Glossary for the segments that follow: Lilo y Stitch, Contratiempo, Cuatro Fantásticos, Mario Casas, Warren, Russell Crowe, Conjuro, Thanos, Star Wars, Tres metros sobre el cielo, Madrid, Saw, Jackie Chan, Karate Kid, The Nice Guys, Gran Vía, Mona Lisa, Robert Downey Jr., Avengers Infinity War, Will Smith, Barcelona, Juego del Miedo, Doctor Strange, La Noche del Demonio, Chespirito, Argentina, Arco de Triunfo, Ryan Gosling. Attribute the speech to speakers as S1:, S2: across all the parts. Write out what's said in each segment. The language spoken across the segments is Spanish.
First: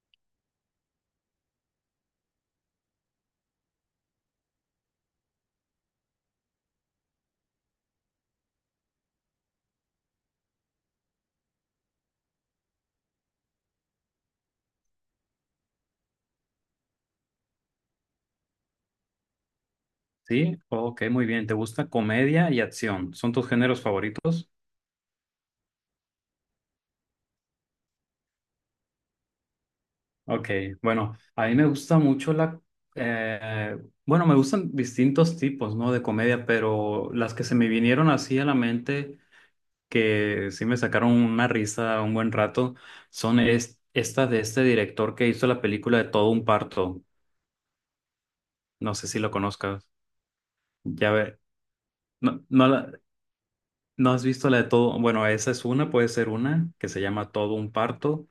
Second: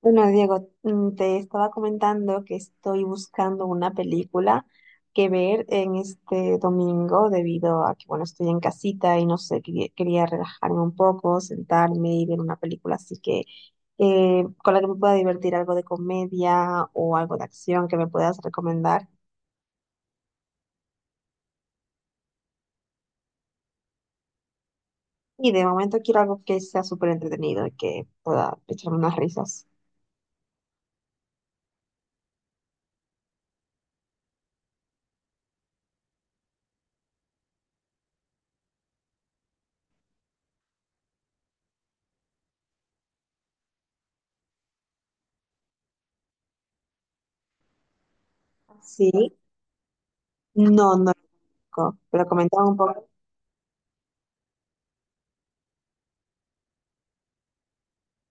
S1: Bueno, Diego, te estaba comentando que estoy buscando una película que ver en este domingo debido a que, bueno, estoy en casita y no sé, quería relajarme un poco, sentarme y ver una película así que con la que me pueda divertir algo de comedia o algo de acción que me puedas recomendar.
S2: Sí, ok, muy bien. ¿Te gusta comedia y acción? ¿Son tus géneros favoritos?
S1: Y de momento quiero algo que sea súper entretenido y que pueda echarme unas risas.
S2: Ok, bueno, a mí me gusta mucho la... eh, bueno, me gustan distintos tipos, ¿no? De comedia, pero las que se me vinieron así a la mente, que sí me sacaron una risa un buen rato, son estas de este director que hizo la película de Todo un parto. No sé
S1: Sí,
S2: si lo conozcas.
S1: no,
S2: Ya
S1: no,
S2: ver,
S1: pero
S2: no, no,
S1: comentaba un poco.
S2: no has visto la de Todo... Bueno, esa es una, puede ser una, que se llama Todo un parto.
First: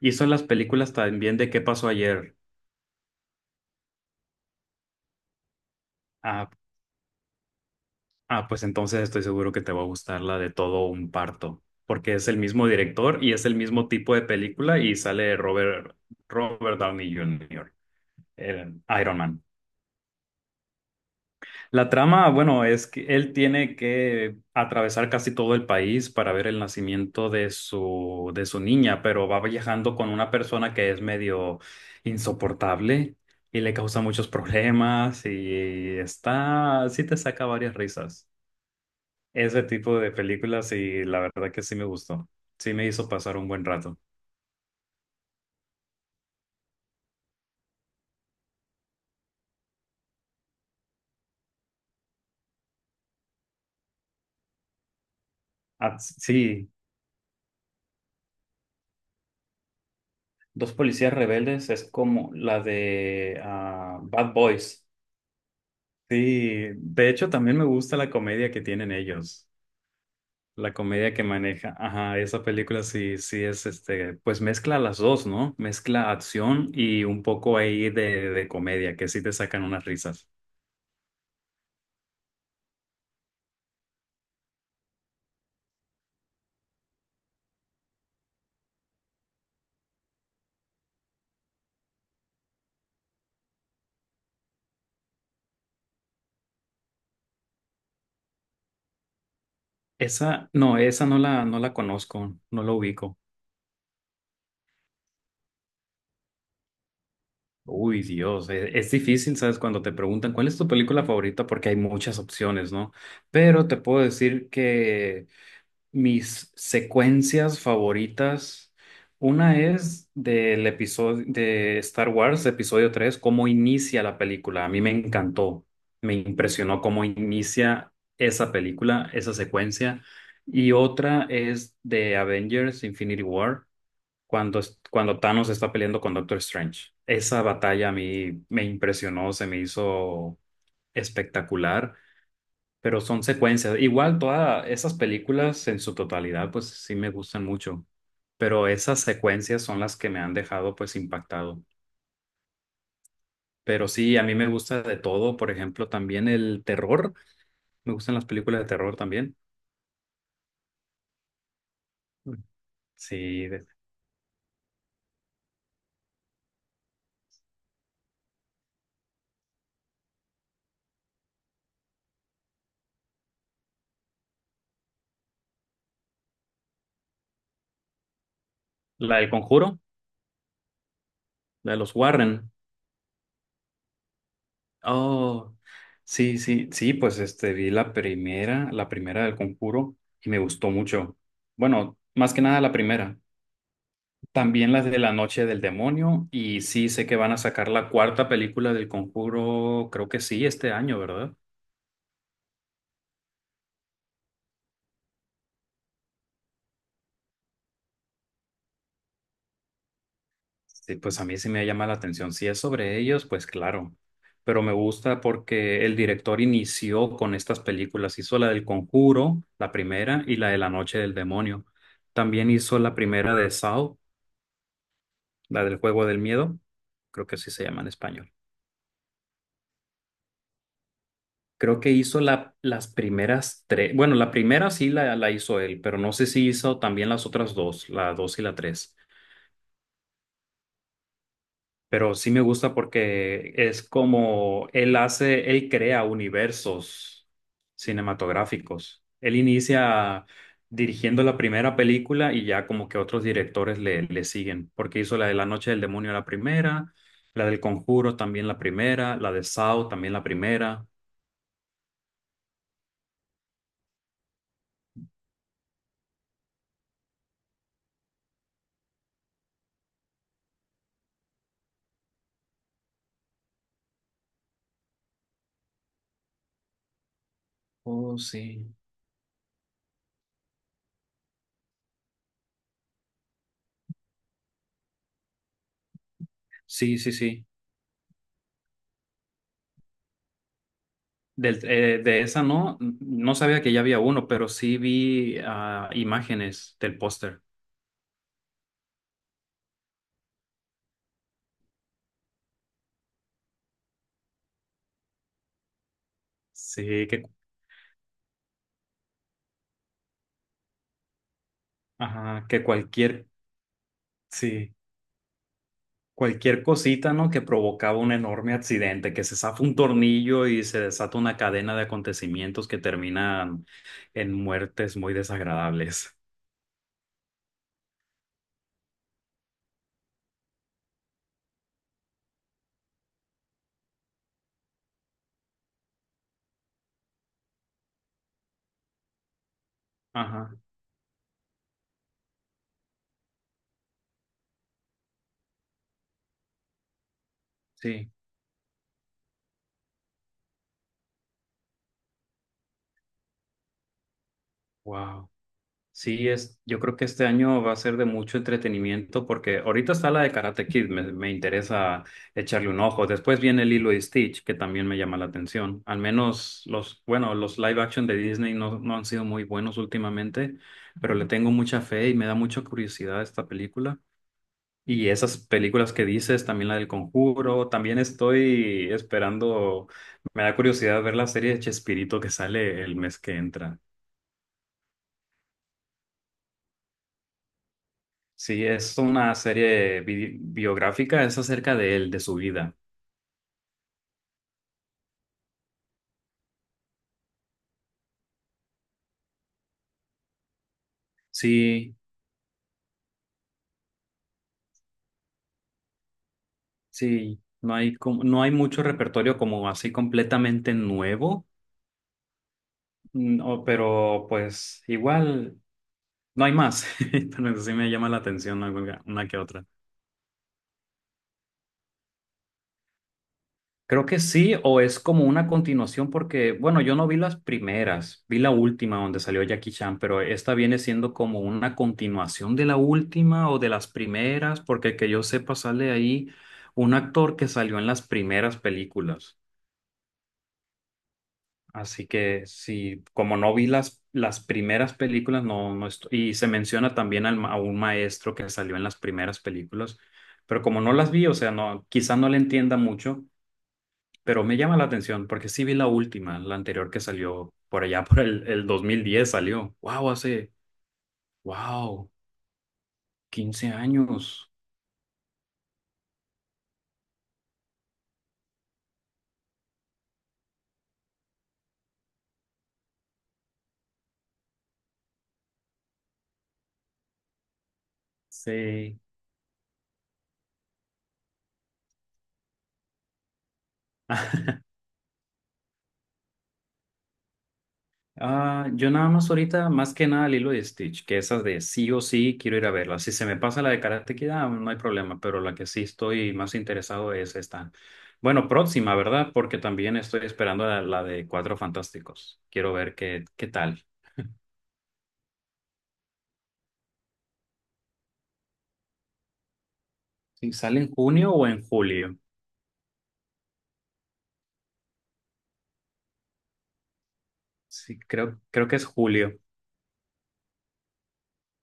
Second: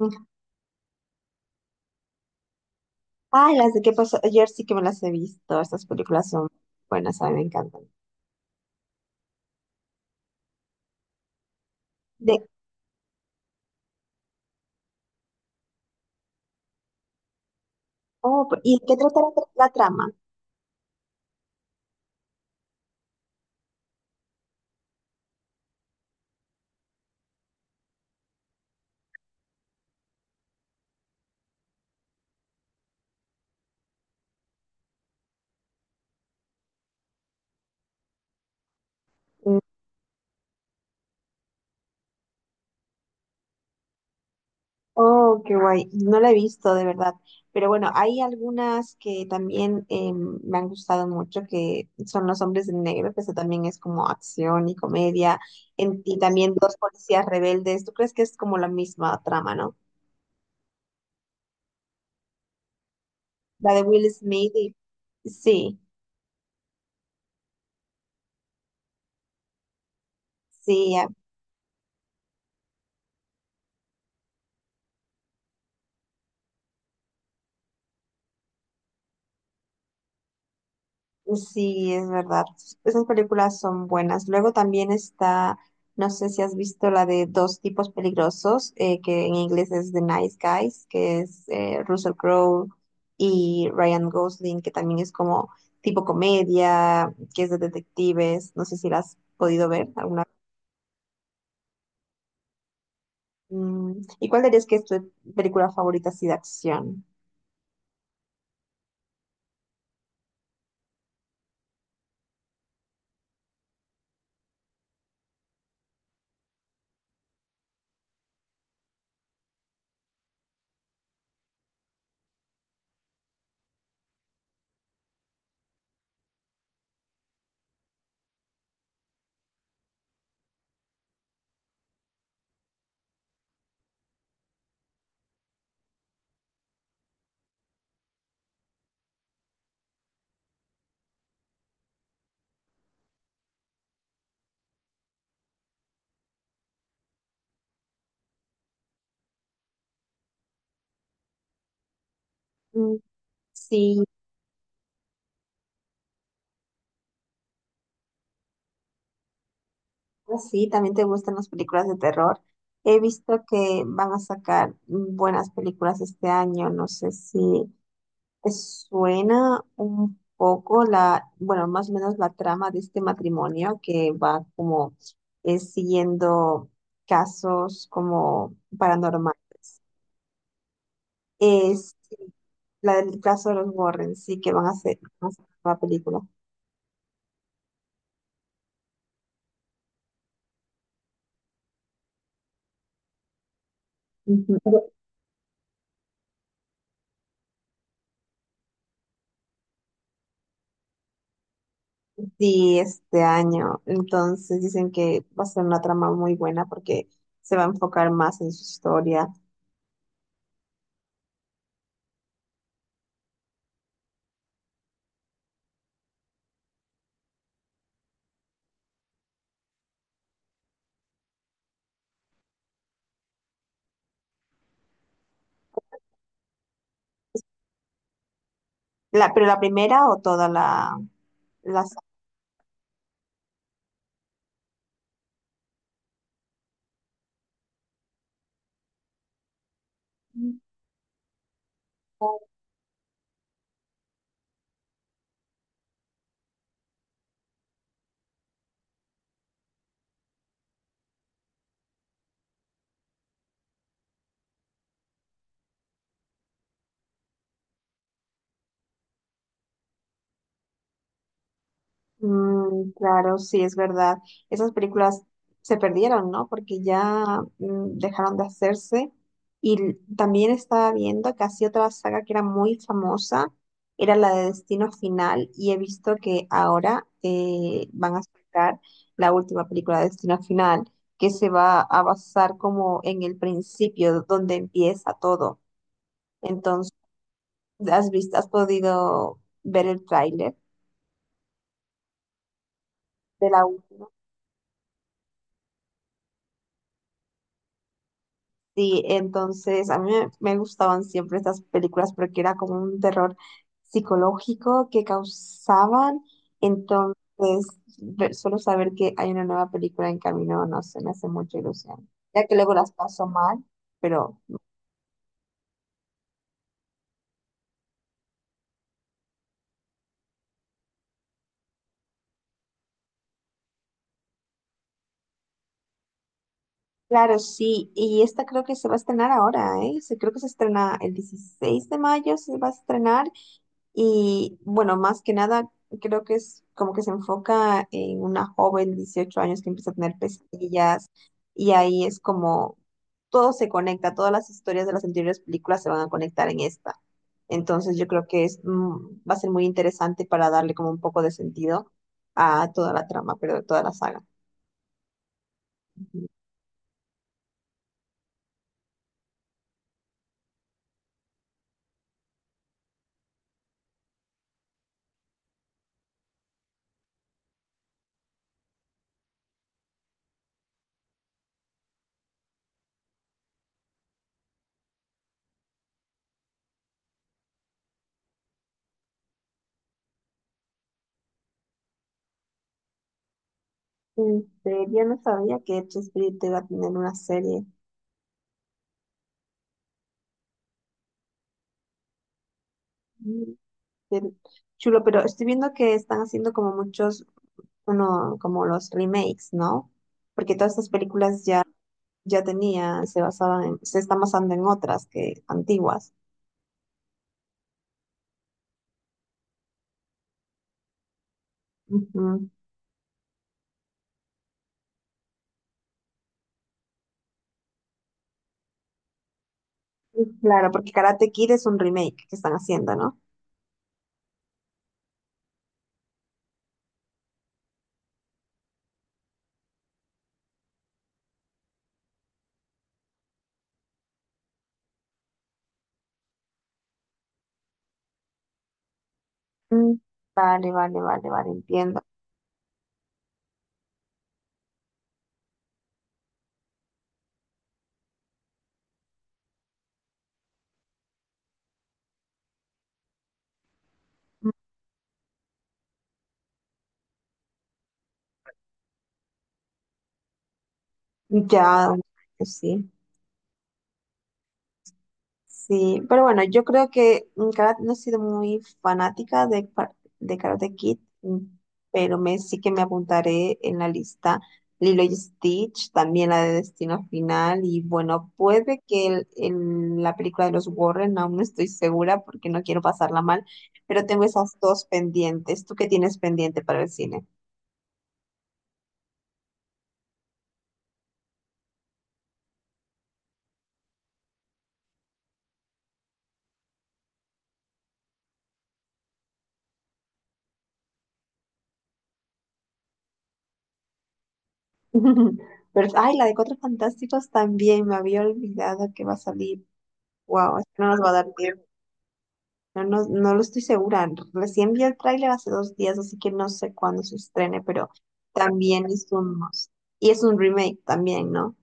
S2: Hizo las películas también de ¿Qué pasó ayer?
S1: Ay, las de qué pasó ayer sí que me las he visto. Estas películas son
S2: Ah,
S1: buenas, a mí me encantan.
S2: ah, pues entonces estoy seguro que te va a gustar la de Todo un parto, porque es el
S1: De,
S2: mismo director y es el mismo tipo de película y sale Robert Downey Jr.,
S1: oh, ¿y
S2: el
S1: de qué
S2: Iron
S1: trata
S2: Man.
S1: la trama?
S2: La trama, bueno, es que él tiene que atravesar casi todo el país para ver el nacimiento de de su niña, pero va viajando con una persona que es medio insoportable y le causa muchos problemas y está, sí te saca varias risas.
S1: Mm.
S2: Ese tipo de películas y la verdad que sí me gustó. Sí me hizo pasar un buen rato.
S1: Oh, qué guay. No la he visto, de verdad. Pero bueno, hay algunas que también me han gustado mucho, que son Los Hombres en Negro, que eso también es como acción y comedia,
S2: Ah,
S1: y también
S2: sí,
S1: Dos Policías Rebeldes. ¿Tú crees que es como la misma trama, no?
S2: Dos policías rebeldes es como la de
S1: La de
S2: ah,
S1: Will
S2: Bad
S1: Smith y...
S2: Boys.
S1: Sí,
S2: Sí, de hecho también me gusta la comedia que tienen ellos, la
S1: sí,
S2: comedia que maneja. Ajá, esa película sí, sí es este, pues mezcla las dos, ¿no? Mezcla acción y un poco ahí de comedia, que sí te sacan unas risas.
S1: sí, es verdad. Esas películas son buenas. Luego también está, no sé si has visto la de Dos tipos peligrosos, que en inglés es The Nice Guys, que es Russell Crowe y Ryan Gosling, que también es como tipo comedia, que es de detectives. No sé si la has podido ver alguna vez.
S2: Esa no no la conozco, no la ubico.
S1: ¿Y cuál dirías que es tu película favorita así de acción?
S2: Uy, Dios, difícil, ¿sabes? Cuando te preguntan cuál es tu película favorita, porque hay muchas opciones, ¿no? Pero te puedo decir que mis secuencias favoritas, una es del episodio de Star Wars, episodio 3 cómo inicia la película. A mí me encantó, me impresionó cómo inicia esa película, esa secuencia. Y otra es de Avengers Infinity War, cuando Thanos está peleando con Doctor Strange. Esa batalla a mí me impresionó, se me hizo espectacular, pero son secuencias. Igual todas esas películas en su totalidad, pues sí me gustan mucho, pero esas secuencias son las que me han dejado pues impactado.
S1: Mm.
S2: Pero
S1: Sí.
S2: sí, a mí me gusta de todo, por ejemplo, también el terror, me gustan las películas de terror también.
S1: Ah, sí, también te gustan las películas de terror. He visto
S2: Sí,
S1: que van a sacar buenas películas este año. No sé si te suena un poco la, bueno, más o menos la trama de este matrimonio que va como siguiendo casos como
S2: la del
S1: paranormales.
S2: Conjuro, la de
S1: Es
S2: los
S1: sí,
S2: Warren.
S1: la del caso de los Warren, sí, que van a hacer
S2: Oh,
S1: una película.
S2: sí, sí, sí, pues este vi la primera del Conjuro y me gustó mucho. Bueno, más que nada la primera. También las
S1: Ujú.
S2: de La Noche del Demonio. Y sí, sé que van a sacar la cuarta película del Conjuro, creo que sí, este año, ¿verdad?
S1: Sí, este año. Entonces dicen que va a ser una trama muy buena porque se va a enfocar más en su historia.
S2: Sí, pues a mí sí me llama la atención. Si es sobre ellos, pues claro. Pero me gusta porque el director inició con estas películas. Hizo la del Conjuro, la primera, y la de La Noche del Demonio. También hizo la primera de Saw, la del Juego del Miedo. Creo que sí se llama en español.
S1: Pero la primera o toda la,
S2: Creo
S1: la
S2: que
S1: saga?
S2: hizo las primeras 3. Bueno, la primera sí la hizo él, pero no sé si hizo también las otras dos, la 2 y la 3. Pero sí me gusta porque es como él hace, él crea universos cinematográficos. Él inicia dirigiendo la primera película y ya como que otros directores le siguen, porque hizo la de La Noche del Demonio la primera, la del Conjuro también la primera, la de Saw también la primera.
S1: Mm, claro, sí, es verdad. Esas películas se perdieron, ¿no? Porque ya dejaron de hacerse. Y también estaba viendo que así otra saga que era muy famosa, era la de Destino Final, y he visto que ahora van
S2: Oh,
S1: a
S2: sí.
S1: sacar la última película de Destino Final, que se va a basar como en el principio, donde empieza todo. Entonces,
S2: Sí, sí, sí.
S1: has podido ver el tráiler
S2: Del, de esa no, no
S1: de
S2: sabía
S1: la
S2: que ya había uno, pero sí vi ah, imágenes del póster.
S1: Sí, entonces a mí me gustaban siempre estas películas porque era como un terror psicológico que causaban.
S2: Sí, que,
S1: Entonces, solo saber que hay una nueva película en camino, no sé, me hace mucha ilusión. Ya
S2: ajá,
S1: que
S2: que
S1: luego las
S2: cualquier,
S1: paso mal, pero
S2: sí, cualquier cosita, ¿no? Que provocaba un enorme accidente, que se zafa un tornillo y se desata una cadena de acontecimientos que terminan en muertes muy desagradables.
S1: claro, sí. Y esta creo que se va a estrenar ahora, ¿eh? Creo que se estrena el 16 de mayo, se va a estrenar. Y bueno, más que nada, creo que es como que se enfoca en una joven de 18 años que empieza a tener
S2: Ajá,
S1: pesadillas y ahí es como todo se conecta, todas las historias de las anteriores películas se van a conectar en esta. Entonces yo
S2: sí,
S1: creo que es, va a ser muy interesante para darle como un poco de sentido a toda la trama, pero de toda la saga.
S2: wow. Sí, es, yo creo que este año va a ser de mucho entretenimiento porque ahorita está la de Karate Kid, me interesa echarle un ojo. Después viene Lilo y Stitch, que también me llama la atención. Al menos los, bueno, los live action de Disney no han sido muy buenos últimamente, pero le tengo mucha fe y me da mucha curiosidad esta película. Y esas películas que dices, también la del Conjuro, también estoy esperando, me da curiosidad ver la serie de Chespirito que sale el mes que entra.
S1: En serio, no sabía que Chespirito iba a tener una serie.
S2: Sí, es una serie biográfica, es acerca de él, de su vida.
S1: Mm, Qué chulo, pero estoy viendo que están haciendo como muchos como los remakes, ¿no? Porque todas estas películas ya,
S2: Sí,
S1: ya tenían, se están basando en otras que antiguas.
S2: sí, no hay, como, no hay mucho repertorio como así completamente nuevo,
S1: Ujú.
S2: no, pero pues igual no hay más. Pero sí me llama la atención, ¿no? Una que otra.
S1: Claro, porque Karate Kid es un remake que están haciendo, ¿no?
S2: Creo que sí, o es como una continuación porque, bueno, yo no vi las primeras, vi la última donde salió Jackie Chan, pero esta viene siendo como una continuación de la última o de las primeras, porque que yo sepa sale ahí un actor que salió en las primeras películas.
S1: Mm. Vale, vale, vale, vale, entiendo.
S2: Así que sí, como no vi las primeras películas, no, no estoy, y se menciona también al a un maestro que salió en las primeras películas, pero como no las vi, o sea, no, quizá no le entienda mucho, pero me llama la atención porque sí vi la última, la anterior que salió por allá por el 2010 salió. Wow, hace,
S1: Ya,
S2: wow,
S1: pues sí.
S2: 15 años.
S1: Sí, pero bueno, yo creo que nunca no he sido muy fanática de, de Karate Kid, pero sí que me apuntaré en la lista Lilo y Stitch, también la de Destino Final, y bueno, puede
S2: Sí.
S1: que la película de los Warren, aún no estoy segura porque no quiero pasarla mal, pero tengo esas dos pendientes. ¿Tú qué tienes pendiente para el cine?
S2: Ah, yo nada más ahorita, más que nada Lilo y Stitch, que esas de sí o sí quiero ir a verla. Si se me pasa la de Karate Kid, ah, no hay problema, pero la que sí estoy más interesado es esta. Bueno, próxima, ¿verdad? Porque también estoy esperando la de Cuatro Fantásticos. Quiero ver qué tal.
S1: Pero, ay, la de Cuatro Fantásticos también, me había olvidado que va a salir.
S2: Si
S1: Wow,
S2: sale
S1: no
S2: en
S1: nos va a dar
S2: junio o en
S1: tiempo.
S2: julio.
S1: No, no, no lo estoy segura. Recién vi el tráiler hace dos días, así que no sé cuándo se estrene, pero
S2: Sí, creo que
S1: también
S2: es
S1: es un
S2: julio.
S1: must. Y es un remake también, ¿no?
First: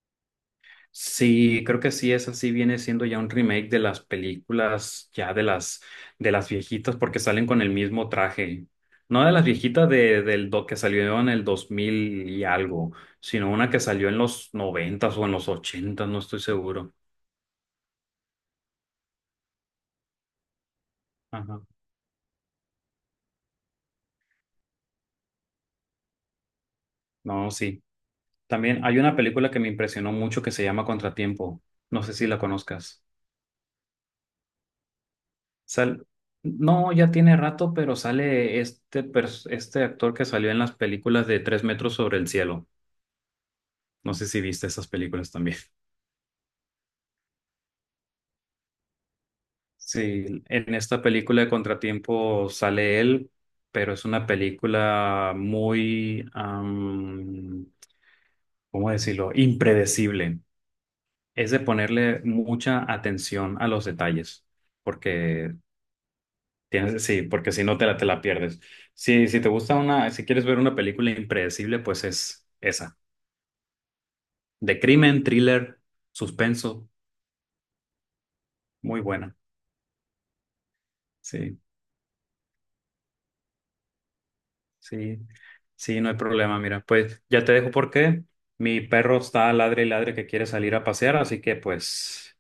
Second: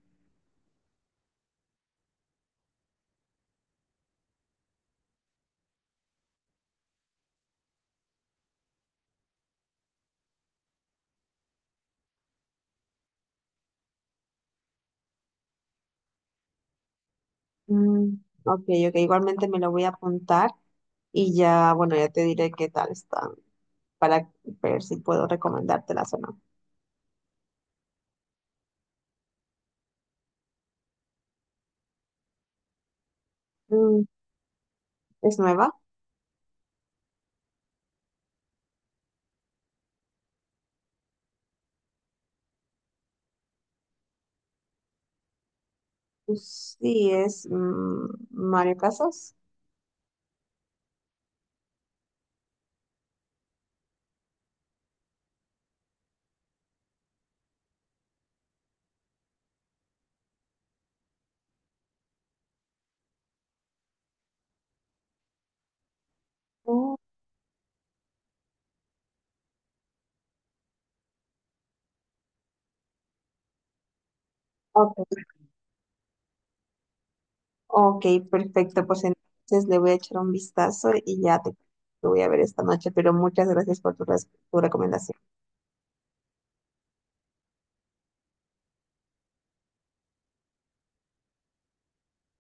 S2: Sí, creo que sí, esa sí viene siendo ya un remake de las películas ya de las viejitas porque salen con el mismo traje. No de las viejitas que salió en el 2000 y algo, sino una que salió en los 90 o en los 80, no estoy seguro.
S1: Mm, ok. Ok, igualmente me lo voy a apuntar y
S2: Ajá.
S1: ya, bueno, ya te diré qué tal están para ver si puedo recomendártelas o no.
S2: No, sí. También hay una película que me impresionó mucho que se llama Contratiempo. No sé si la conozcas.
S1: Mm, ¿es nueva?
S2: Sal no, ya tiene rato, pero sale este, este actor que salió en las películas de Tres metros sobre el cielo. No sé si viste esas películas también.
S1: Pues sí, es Mario Casas.
S2: Sí, en esta película de Contratiempo sale él, pero es una película muy, am, ¿cómo decirlo? Impredecible. Es de ponerle mucha atención a los detalles, porque
S1: Mm,
S2: tienes, sí, porque si no te la pierdes. Si, si te gusta una, si quieres ver una película impredecible, pues es esa. De crimen,
S1: ok.
S2: thriller, suspenso,
S1: Ok, perfecto.
S2: muy
S1: Pues
S2: buena.
S1: entonces le voy a echar un vistazo y ya te,
S2: Sí.
S1: te voy a ver esta noche, pero muchas gracias por tu recomendación.
S2: Sí, sí, no hay problema. Mira, pues ya te dejo porque mi perro está ladre y ladre que quiere salir a pasear, así que pues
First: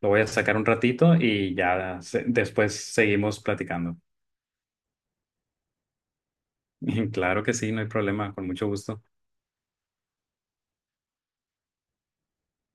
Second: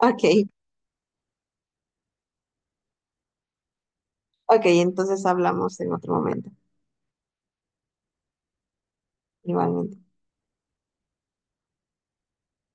S2: lo voy a sacar un ratito y ya después seguimos platicando.
S1: ok, entonces hablamos en otro momento.
S2: Claro que sí, no hay problema, con mucho gusto.
S1: Igualmente.